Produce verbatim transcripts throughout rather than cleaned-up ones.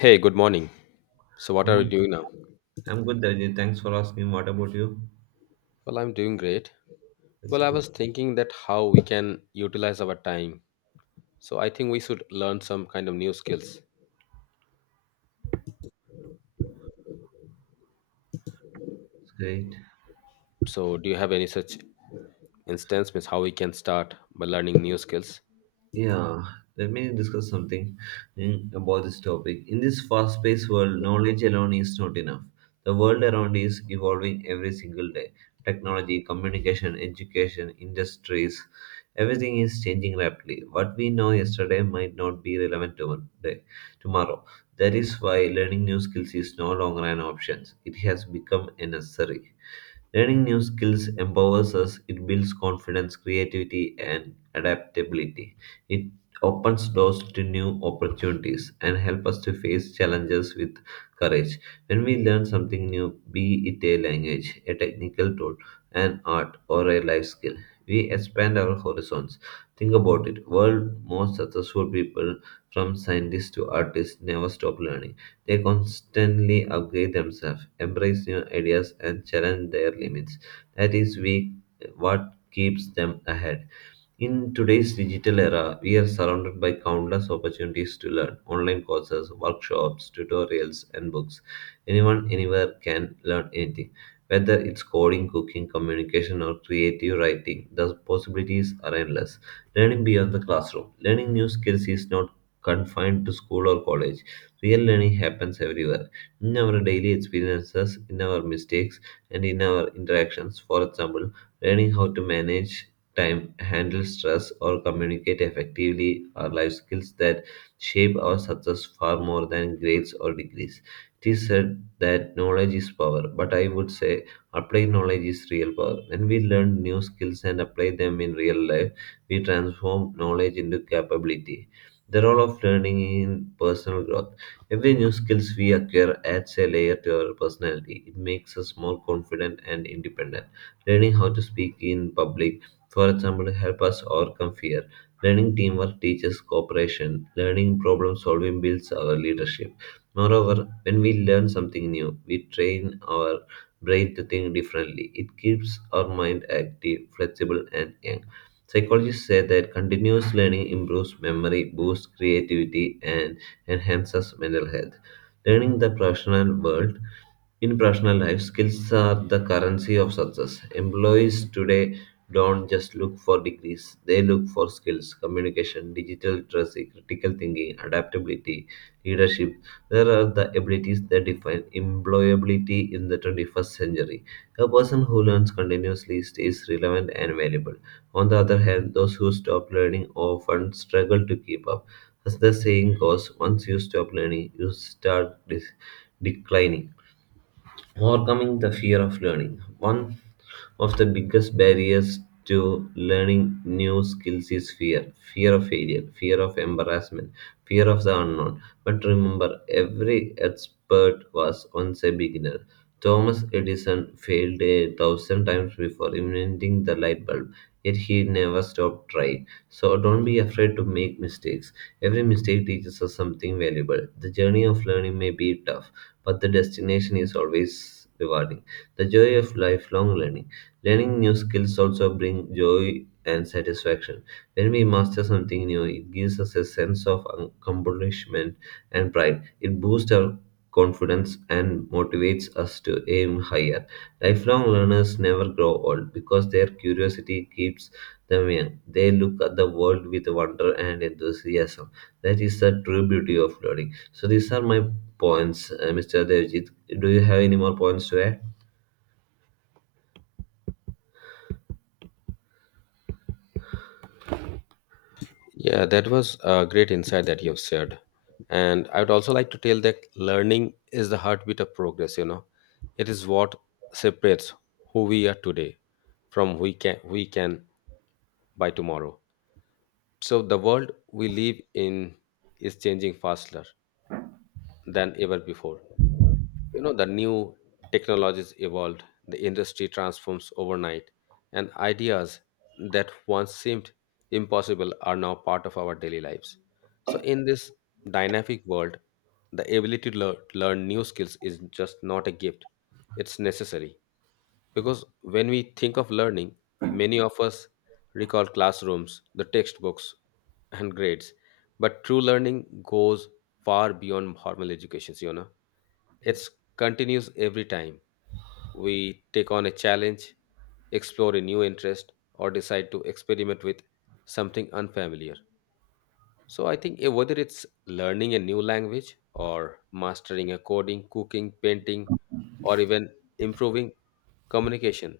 Hey, good morning. So, I'm what good, are you morning. doing now? I'm good, Darjeet. Thanks for asking. What about you? Well, I'm doing great. It's Well, I good. was thinking that how we can utilize our time. So, I think we should learn some kind of new skills. It's great. So, do you have any such instance, means how we can start by learning new skills? Yeah, let me discuss something mm, about this topic. In this fast-paced world, knowledge alone is not enough. The world around is evolving every single day. Technology, communication, education, industries, everything is changing rapidly. What we know yesterday might not be relevant today, tomorrow. That is why learning new skills is no longer an option. It has become a necessary. Learning new skills empowers us, it builds confidence, creativity, and adaptability. It opens doors to new opportunities and helps us to face challenges with courage. When we learn something new, be it a language, a technical tool, an art, or a life skill, we expand our horizons. Think about it. World most successful people, from scientists to artists, never stop learning. They constantly upgrade themselves, embrace new ideas, and challenge their limits. That is we, what keeps them ahead. In today's digital era, we are surrounded by countless opportunities to learn online courses, workshops, tutorials, and books. Anyone, anywhere can learn anything. Whether it's coding, cooking, communication, or creative writing, the possibilities are endless. Learning beyond the classroom. Learning new skills is not confined to school or college. Real learning happens everywhere in our daily experiences, in our mistakes, and in our interactions. For example, learning how to manage time, handle stress, or communicate effectively are life skills that shape our success far more than grades or degrees. It is said that knowledge is power, but I would say applied knowledge is real power. When we learn new skills and apply them in real life, we transform knowledge into capability. The role of learning in personal growth. Every new skills we acquire adds a layer to our personality. It makes us more confident and independent. Learning how to speak in public, for example, help us overcome fear. Learning teamwork teaches cooperation. Learning problem solving builds our leadership. Moreover, when we learn something new, we train our brain to think differently. It keeps our mind active, flexible, and young. Psychologists say that continuous learning improves memory, boosts creativity, and enhances mental health. Learning the professional world in personal life, skills are the currency of success. Employees today don't just look for degrees, they look for skills, communication, digital literacy, critical thinking, adaptability, leadership. There are the abilities that define employability in the twenty-first century. A person who learns continuously stays relevant and valuable. On the other hand, those who stop learning often struggle to keep up. As the saying goes, once you stop learning, you start dis- declining. Overcoming the fear of learning. One of the biggest barriers to learning new skills is fear, fear of failure, fear of embarrassment, fear of the unknown. But remember, every expert was once a beginner. Thomas Edison failed a thousand times before inventing the light bulb, yet he never stopped trying. So don't be afraid to make mistakes. Every mistake teaches us something valuable. The journey of learning may be tough but the destination is always rewarding. The joy of lifelong learning. Learning new skills also bring joy and satisfaction. When we master something new, it gives us a sense of accomplishment and pride. It boosts our confidence and motivates us to aim higher. Lifelong learners never grow old because their curiosity keeps them young. They look at the world with wonder and enthusiasm. That is the true beauty of learning. So these are my points, uh, Mister Devjit. Do you have any more points to add? Yeah, that was a great insight that you have shared. And I would also like to tell that learning is the heartbeat of progress, you know. It is what separates who we are today from we can we can by tomorrow. So the world we live in is changing faster than ever before. You know, the new technologies evolved, the industry transforms overnight, and ideas that once seemed impossible are now part of our daily lives. So in this dynamic world, the ability to lear- learn new skills is just not a gift, it's necessary. Because when we think of learning, many of us recall classrooms, the textbooks, and grades. But true learning goes far beyond formal education, you know. It continues every time we take on a challenge, explore a new interest, or decide to experiment with something unfamiliar. So I think eh, whether it's learning a new language or mastering a coding, cooking, painting, or even improving communication,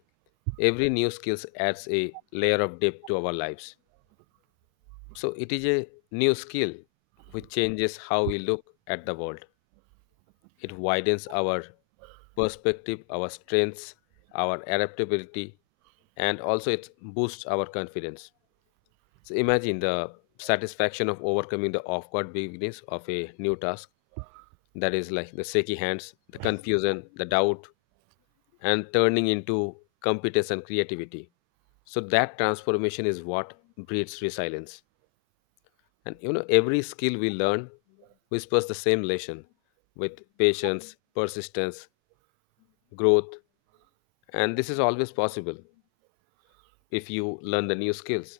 every new skill adds a layer of depth to our lives, so it is a new skill which changes how we look at the world. It widens our perspective, our strengths, our adaptability, and also it boosts our confidence. So imagine the satisfaction of overcoming the awkward beginnings of a new task. That is like the shaky hands, the confusion, the doubt, and turning into competence, creativity. So that transformation is what breeds resilience. And you know, every skill we learn whispers the same lesson: with patience, persistence, growth, and this is always possible if you learn the new skills.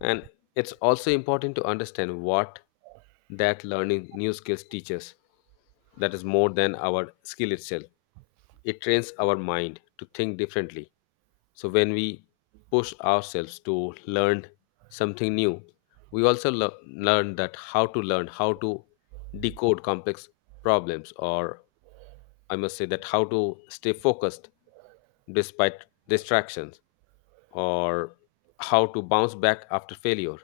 And it's also important to understand what that learning new skills teaches, that is more than our skill itself. It trains our mind to think differently. So when we push ourselves to learn something new, we also lear- learn that how to learn, how to decode complex problems, or I must say that how to stay focused despite distractions, or how to bounce back after failure.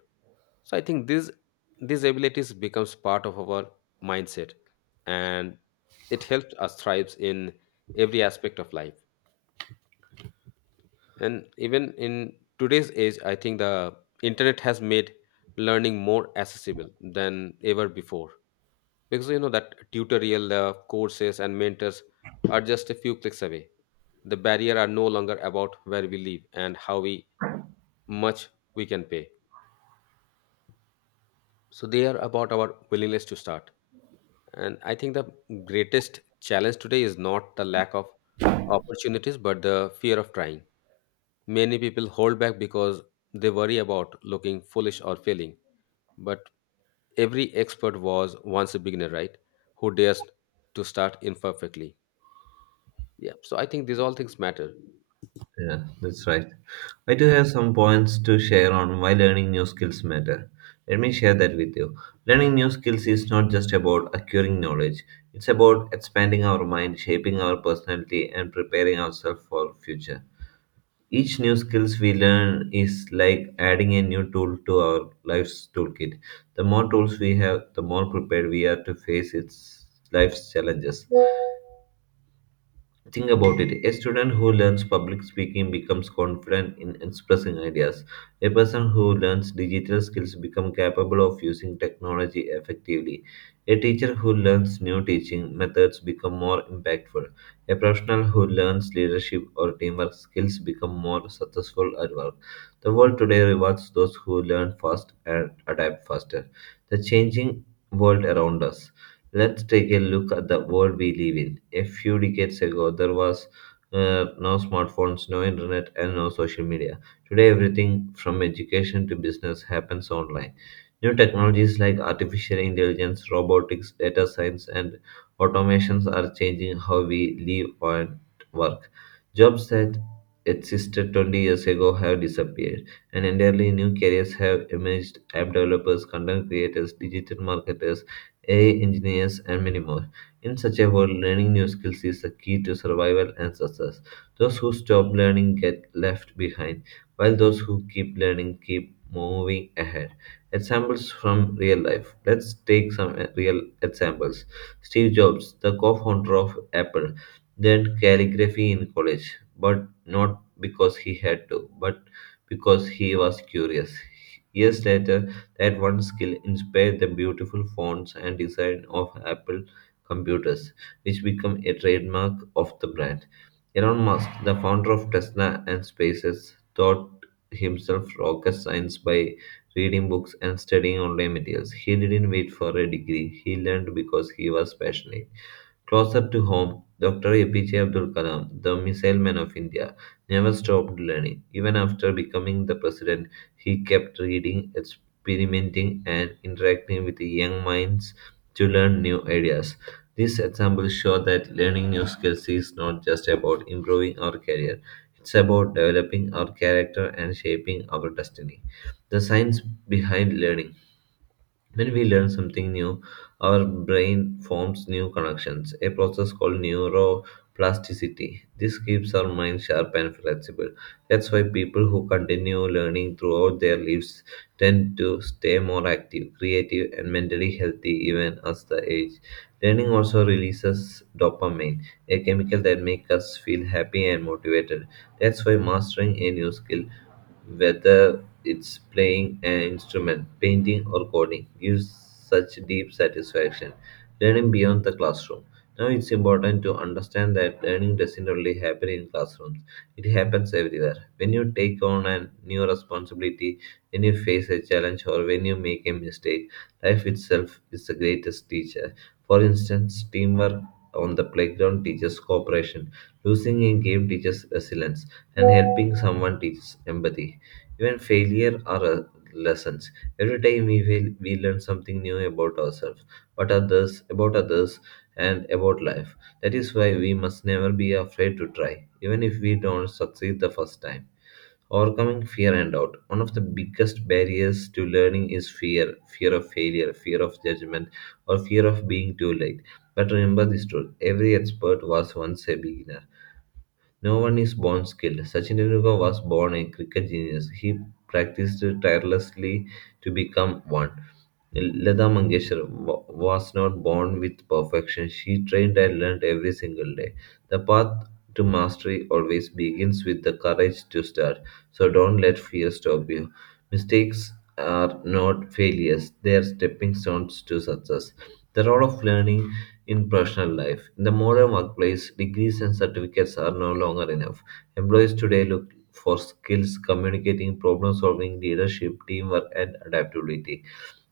So I think these these abilities becomes part of our mindset, and it helps us thrives in every aspect of life. And even in today's age, I think the internet has made learning more accessible than ever before, because you know that tutorial uh, courses and mentors are just a few clicks away. The barrier are no longer about where we live and how we much we can pay, so they are about our willingness to start. And I think the greatest challenge today is not the lack of opportunities, but the fear of trying. Many people hold back because they worry about looking foolish or failing, but every expert was once a beginner, right? Who dares to start imperfectly? Yeah, so I think these all things matter. Yeah, that's right. I do have some points to share on why learning new skills matter. Let me share that with you. Learning new skills is not just about acquiring knowledge. It's about expanding our mind, shaping our personality and preparing ourselves for future. Each new skills we learn is like adding a new tool to our life's toolkit. The more tools we have, the more prepared we are to face its life's challenges. Think about it. A student who learns public speaking becomes confident in expressing ideas. A person who learns digital skills becomes capable of using technology effectively. A teacher who learns new teaching methods become more impactful. A professional who learns leadership or teamwork skills become more successful at work. The world today rewards those who learn fast and adapt faster. The changing world around us. Let's take a look at the world we live in. A few decades ago, there was uh, no smartphones, no internet, and no social media. Today, everything from education to business happens online. New technologies like artificial intelligence, robotics, data science, and automations are changing how we live and work. Jobs that existed twenty years ago have disappeared, and entirely new careers have emerged. App developers, content creators, digital marketers, A I engineers, and many more. In such a world, learning new skills is the key to survival and success. Those who stop learning get left behind, while those who keep learning keep moving ahead. Examples from real life. Let's take some uh, real examples. Steve Jobs, the co founder of Apple, learned calligraphy in college, but not because he had to, but because he was curious. Years later, that one skill inspired the beautiful fonts and design of Apple computers, which became a trademark of the brand. Elon Musk, the founder of Tesla and SpaceX, taught himself rocket science by reading books and studying online materials. He didn't wait for a degree, he learned because he was passionate. Closer to home, Doctor A P J Abdul Kalam, the Missile Man of India, never stopped learning. Even after becoming the president, he kept reading, experimenting, and interacting with young minds to learn new ideas. These examples show that learning new skills is not just about improving our career, it's about developing our character and shaping our destiny. The science behind learning. When we learn something new, our brain forms new connections, a process called neuroplasticity. This keeps our mind sharp and flexible. That's why people who continue learning throughout their lives tend to stay more active, creative, and mentally healthy even as the age. Learning also releases dopamine, a chemical that makes us feel happy and motivated. That's why mastering a new skill, whether it's playing an instrument, painting, or coding gives such deep satisfaction. Learning beyond the classroom. Now it's important to understand that learning doesn't only happen in classrooms, it happens everywhere. When you take on a new responsibility, when you face a challenge, or when you make a mistake, life itself is the greatest teacher. For instance, teamwork on the playground teaches cooperation, losing a game teaches resilience, and helping someone teaches empathy. Even failure are uh, lessons. Every time we fail, we learn something new about ourselves, but others, about others, and about life. That is why we must never be afraid to try, even if we don't succeed the first time. Overcoming fear and doubt. One of the biggest barriers to learning is fear, fear of failure, fear of judgment, or fear of being too late. But remember this truth, every expert was once a beginner. No one is born skilled. Sachin Tendulkar was born a cricket genius. He practiced tirelessly to become one. Lata Mangeshkar wa- was not born with perfection. She trained and learned every single day. The path to mastery always begins with the courage to start. So don't let fear stop you. Mistakes are not failures, they are stepping stones to success. The role of learning in personal life. In the modern workplace, degrees and certificates are no longer enough. Employees today look for skills, communicating, problem solving, leadership, teamwork, and adaptability.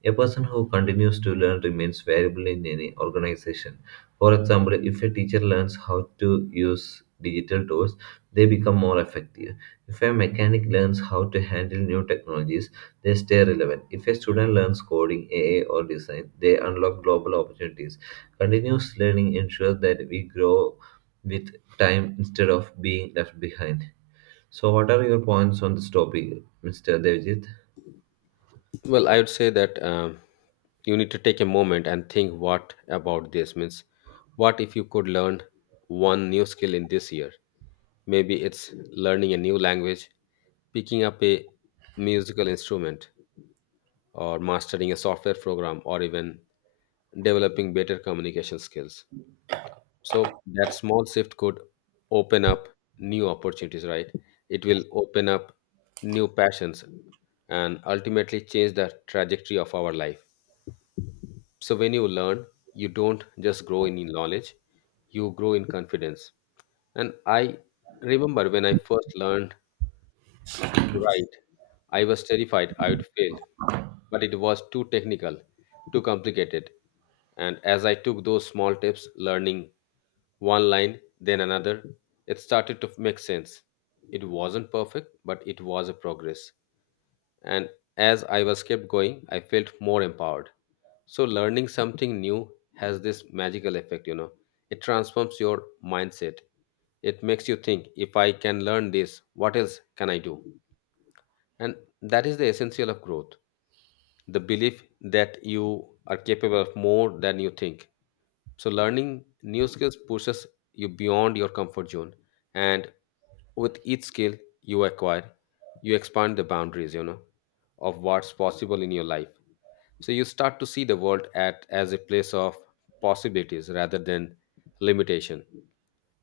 A person who continues to learn remains valuable in any organization. For example, if a teacher learns how to use digital tools, they become more effective. If a mechanic learns how to handle new technologies, they stay relevant. If a student learns coding, A I, or design, they unlock global opportunities. Continuous learning ensures that we grow with time instead of being left behind. So, what are your points on this topic, Mister Devjit? Well, I would say that um, you need to take a moment and think what about this means. What if you could learn one new skill in this year? Maybe it's learning a new language, picking up a musical instrument, or mastering a software program, or even developing better communication skills. So that small shift could open up new opportunities, right? It will open up new passions and ultimately change the trajectory of our life. So when you learn, you don't just grow in knowledge, you grow in confidence. And I remember when I first learned to write. I was terrified I would fail, but it was too technical, too complicated. And as I took those small tips, learning one line, then another, it started to make sense. It wasn't perfect, but it was a progress. And as I was kept going, I felt more empowered. So learning something new has this magical effect, you know. It transforms your mindset. It makes you think, if I can learn this, what else can I do? And that is the essential of growth, the belief that you are capable of more than you think. So, learning new skills pushes you beyond your comfort zone. And with each skill you acquire, you expand the boundaries, you know, of what's possible in your life. So, you start to see the world at, as a place of possibilities rather than limitation.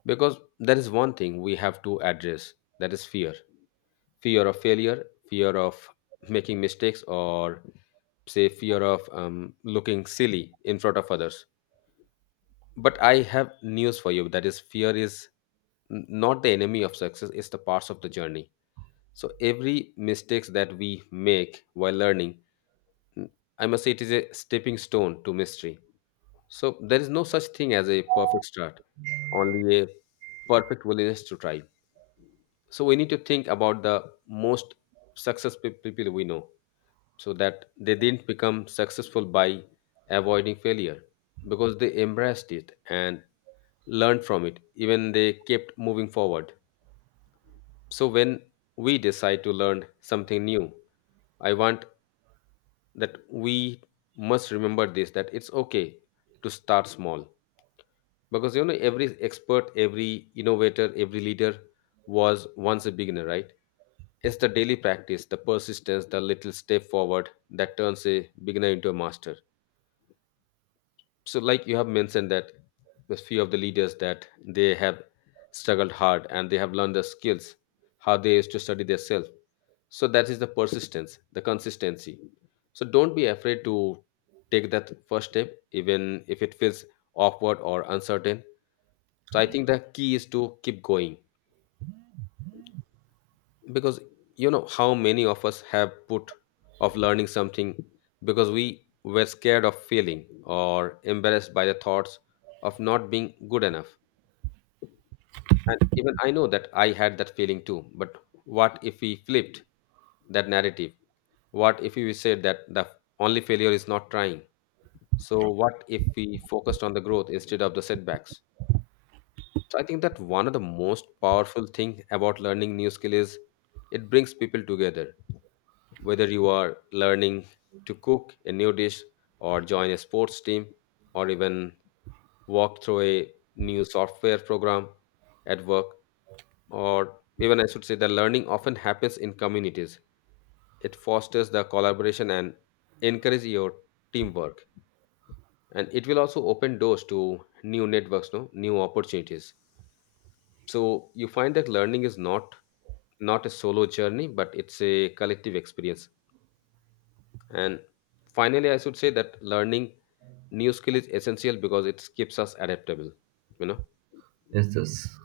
Because there is one thing we have to address, that is fear: fear of failure, fear of making mistakes, or say fear of um, looking silly in front of others. But I have news for you, that is, fear is n- not the enemy of success, it's the parts of the journey. So every mistakes that we make while learning, n- I must say it is a stepping stone to mystery. So there is no such thing as a perfect start, only a perfect willingness to try. So we need to think about the most successful people we know, so that they didn't become successful by avoiding failure, because they embraced it and learned from it, even they kept moving forward. So when we decide to learn something new, I want that we must remember this, that it's okay to start small, because you know every expert, every innovator, every leader was once a beginner, right? It's the daily practice, the persistence, the little step forward that turns a beginner into a master. So like you have mentioned that the few of the leaders that they have struggled hard and they have learned the skills, how they used to study themselves, so that is the persistence, the consistency. So don't be afraid to take that first step, even if it feels awkward or uncertain. So I think the key is to keep going, because you know how many of us have put off learning something because we were scared of failing or embarrassed by the thoughts of not being good enough. And even I know that I had that feeling too. But what if we flipped that narrative? What if we said that the only failure is not trying? So, what if we focused on the growth instead of the setbacks? So, I think that one of the most powerful thing about learning new skill is it brings people together. Whether you are learning to cook a new dish or join a sports team or even walk through a new software program at work, or even I should say the learning often happens in communities. It fosters the collaboration and encourages your teamwork. And it will also open doors to new networks, no, new opportunities. So you find that learning is not not a solo journey, but it's a collective experience. And finally, I should say that learning new skill is essential because it keeps us adaptable. You know. Yes, yes.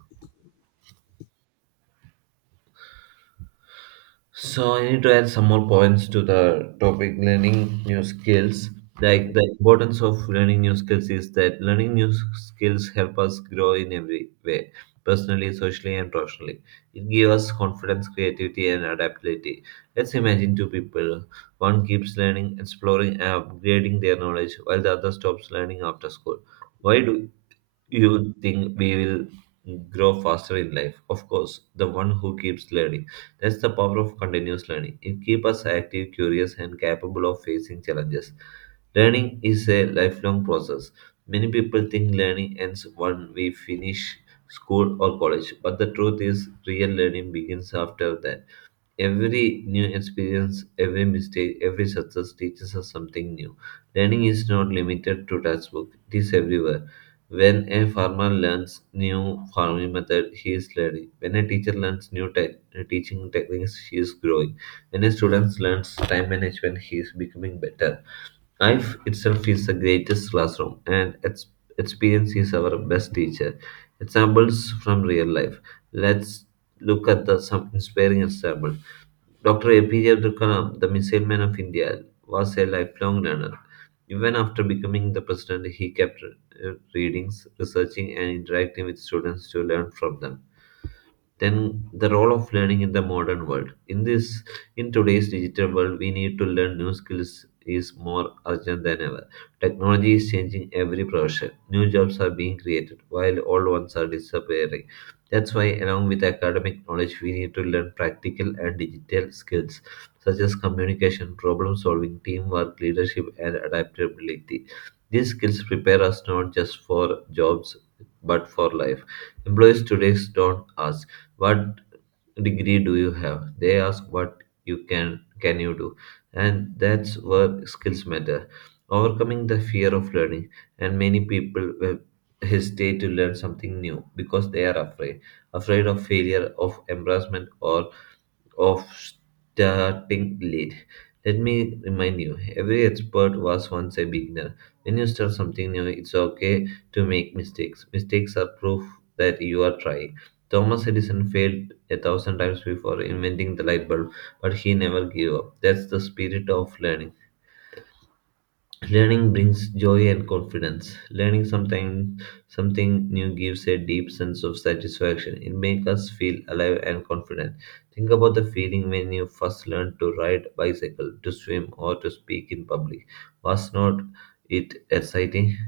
So I need to add some more points to the topic learning new skills. Mhm. Like the importance of learning new skills is that learning new skills help us grow in every way, personally, socially, and professionally. It gives us confidence, creativity, and adaptability. Let's imagine two people. One keeps learning, exploring, and upgrading their knowledge, while the other stops learning after school. Why do you think we will grow faster in life? Of course, the one who keeps learning. That's the power of continuous learning. It keeps us active, curious, and capable of facing challenges. Learning is a lifelong process. Many people think learning ends when we finish school or college, but the truth is, real learning begins after that. Every new experience, every mistake, every success teaches us something new. Learning is not limited to textbook, it is everywhere. When a farmer learns new farming method, he is learning. When a teacher learns new te- teaching techniques, he is growing. When a student learns time management, he is becoming better. Life itself is the greatest classroom, and ex- experience is our best teacher. Examples from real life. Let's look at the, some inspiring examples. Doctor A P J Abdul Kalam, the Missile Man of India, was a lifelong learner. Even after becoming the president, he kept uh, readings, researching, and interacting with students to learn from them. Then the role of learning in the modern world. In this in today's digital world, we need to learn new skills is more urgent than ever. Technology is changing every profession. New jobs are being created while old ones are disappearing. That's why along with academic knowledge we need to learn practical and digital skills such as communication, problem solving, teamwork, leadership and adaptability. These skills prepare us not just for jobs but for life. Employees today don't ask what degree do you have? They ask what you can can you do? And that's where skills matter. Overcoming the fear of learning, and many people will hesitate to learn something new because they are afraid, afraid of failure, of embarrassment, or of starting late. Let me remind you, every expert was once a beginner. When you start something new, it's okay to make mistakes. Mistakes are proof that you are trying. Thomas Edison failed a thousand times before inventing the light bulb, but he never gave up. That's the spirit of learning. Learning brings joy and confidence. Learning something something new gives a deep sense of satisfaction. It makes us feel alive and confident. Think about the feeling when you first learned to ride bicycle, to swim or to speak in public. Was not it exciting?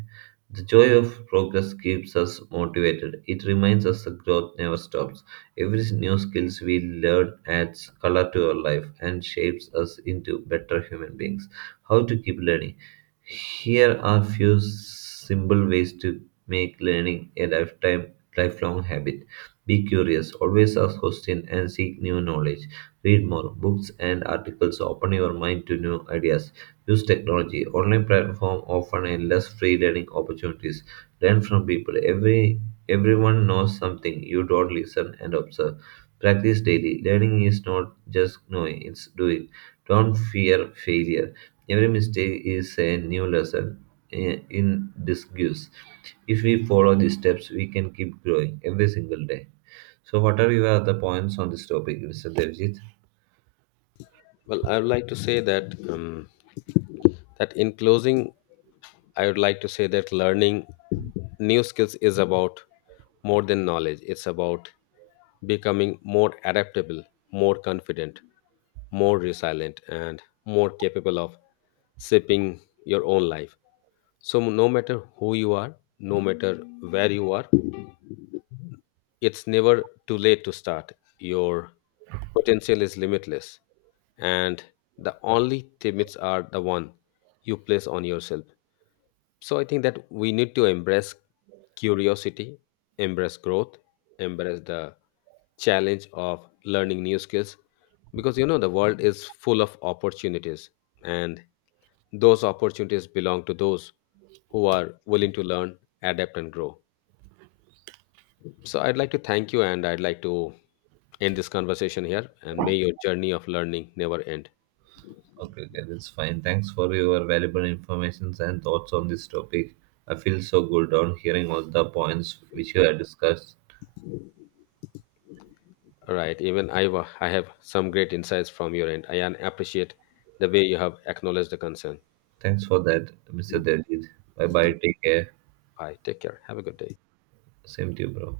The joy of progress keeps us motivated. It reminds us that growth never stops. Every new skills we learn adds color to our life and shapes us into better human beings. How to keep learning? Here are few simple ways to make learning a lifetime lifelong habit. Be curious, always ask questions and seek new knowledge. Read more books and articles, open your mind to new ideas. Use technology. Online platform offer endless free learning opportunities. Learn from people. Every everyone knows something. You don't listen and observe. Practice daily. Learning is not just knowing, it's doing. Don't fear failure. Every mistake is a new lesson, eh, in disguise. If we follow these steps, we can keep growing every single day. So, what are your other points on this topic, Mister Devjit? Well, I would like to say that um, that in closing, I would like to say that learning new skills is about more than knowledge. It's about becoming more adaptable, more confident, more resilient, and more capable of shaping your own life. So, no matter who you are, no matter where you are, it's never too late to start. Your potential is limitless, and the only limits are the one you place on yourself. So I think that we need to embrace curiosity, embrace growth, embrace the challenge of learning new skills, because you know the world is full of opportunities, and those opportunities belong to those who are willing to learn, adapt and grow. So I'd like to thank you and I'd like to end this conversation here, and may your journey of learning never end. Okay, okay, that's fine. Thanks for your valuable informations and thoughts on this topic. I feel so good on hearing all the points which you have discussed. All right, even I wa- I have some great insights from your end. I an- appreciate the way you have acknowledged the concern. Thanks for that, Mister Devjit. Bye bye. Take care. Bye. Take care. Have a good day. Same to you, bro.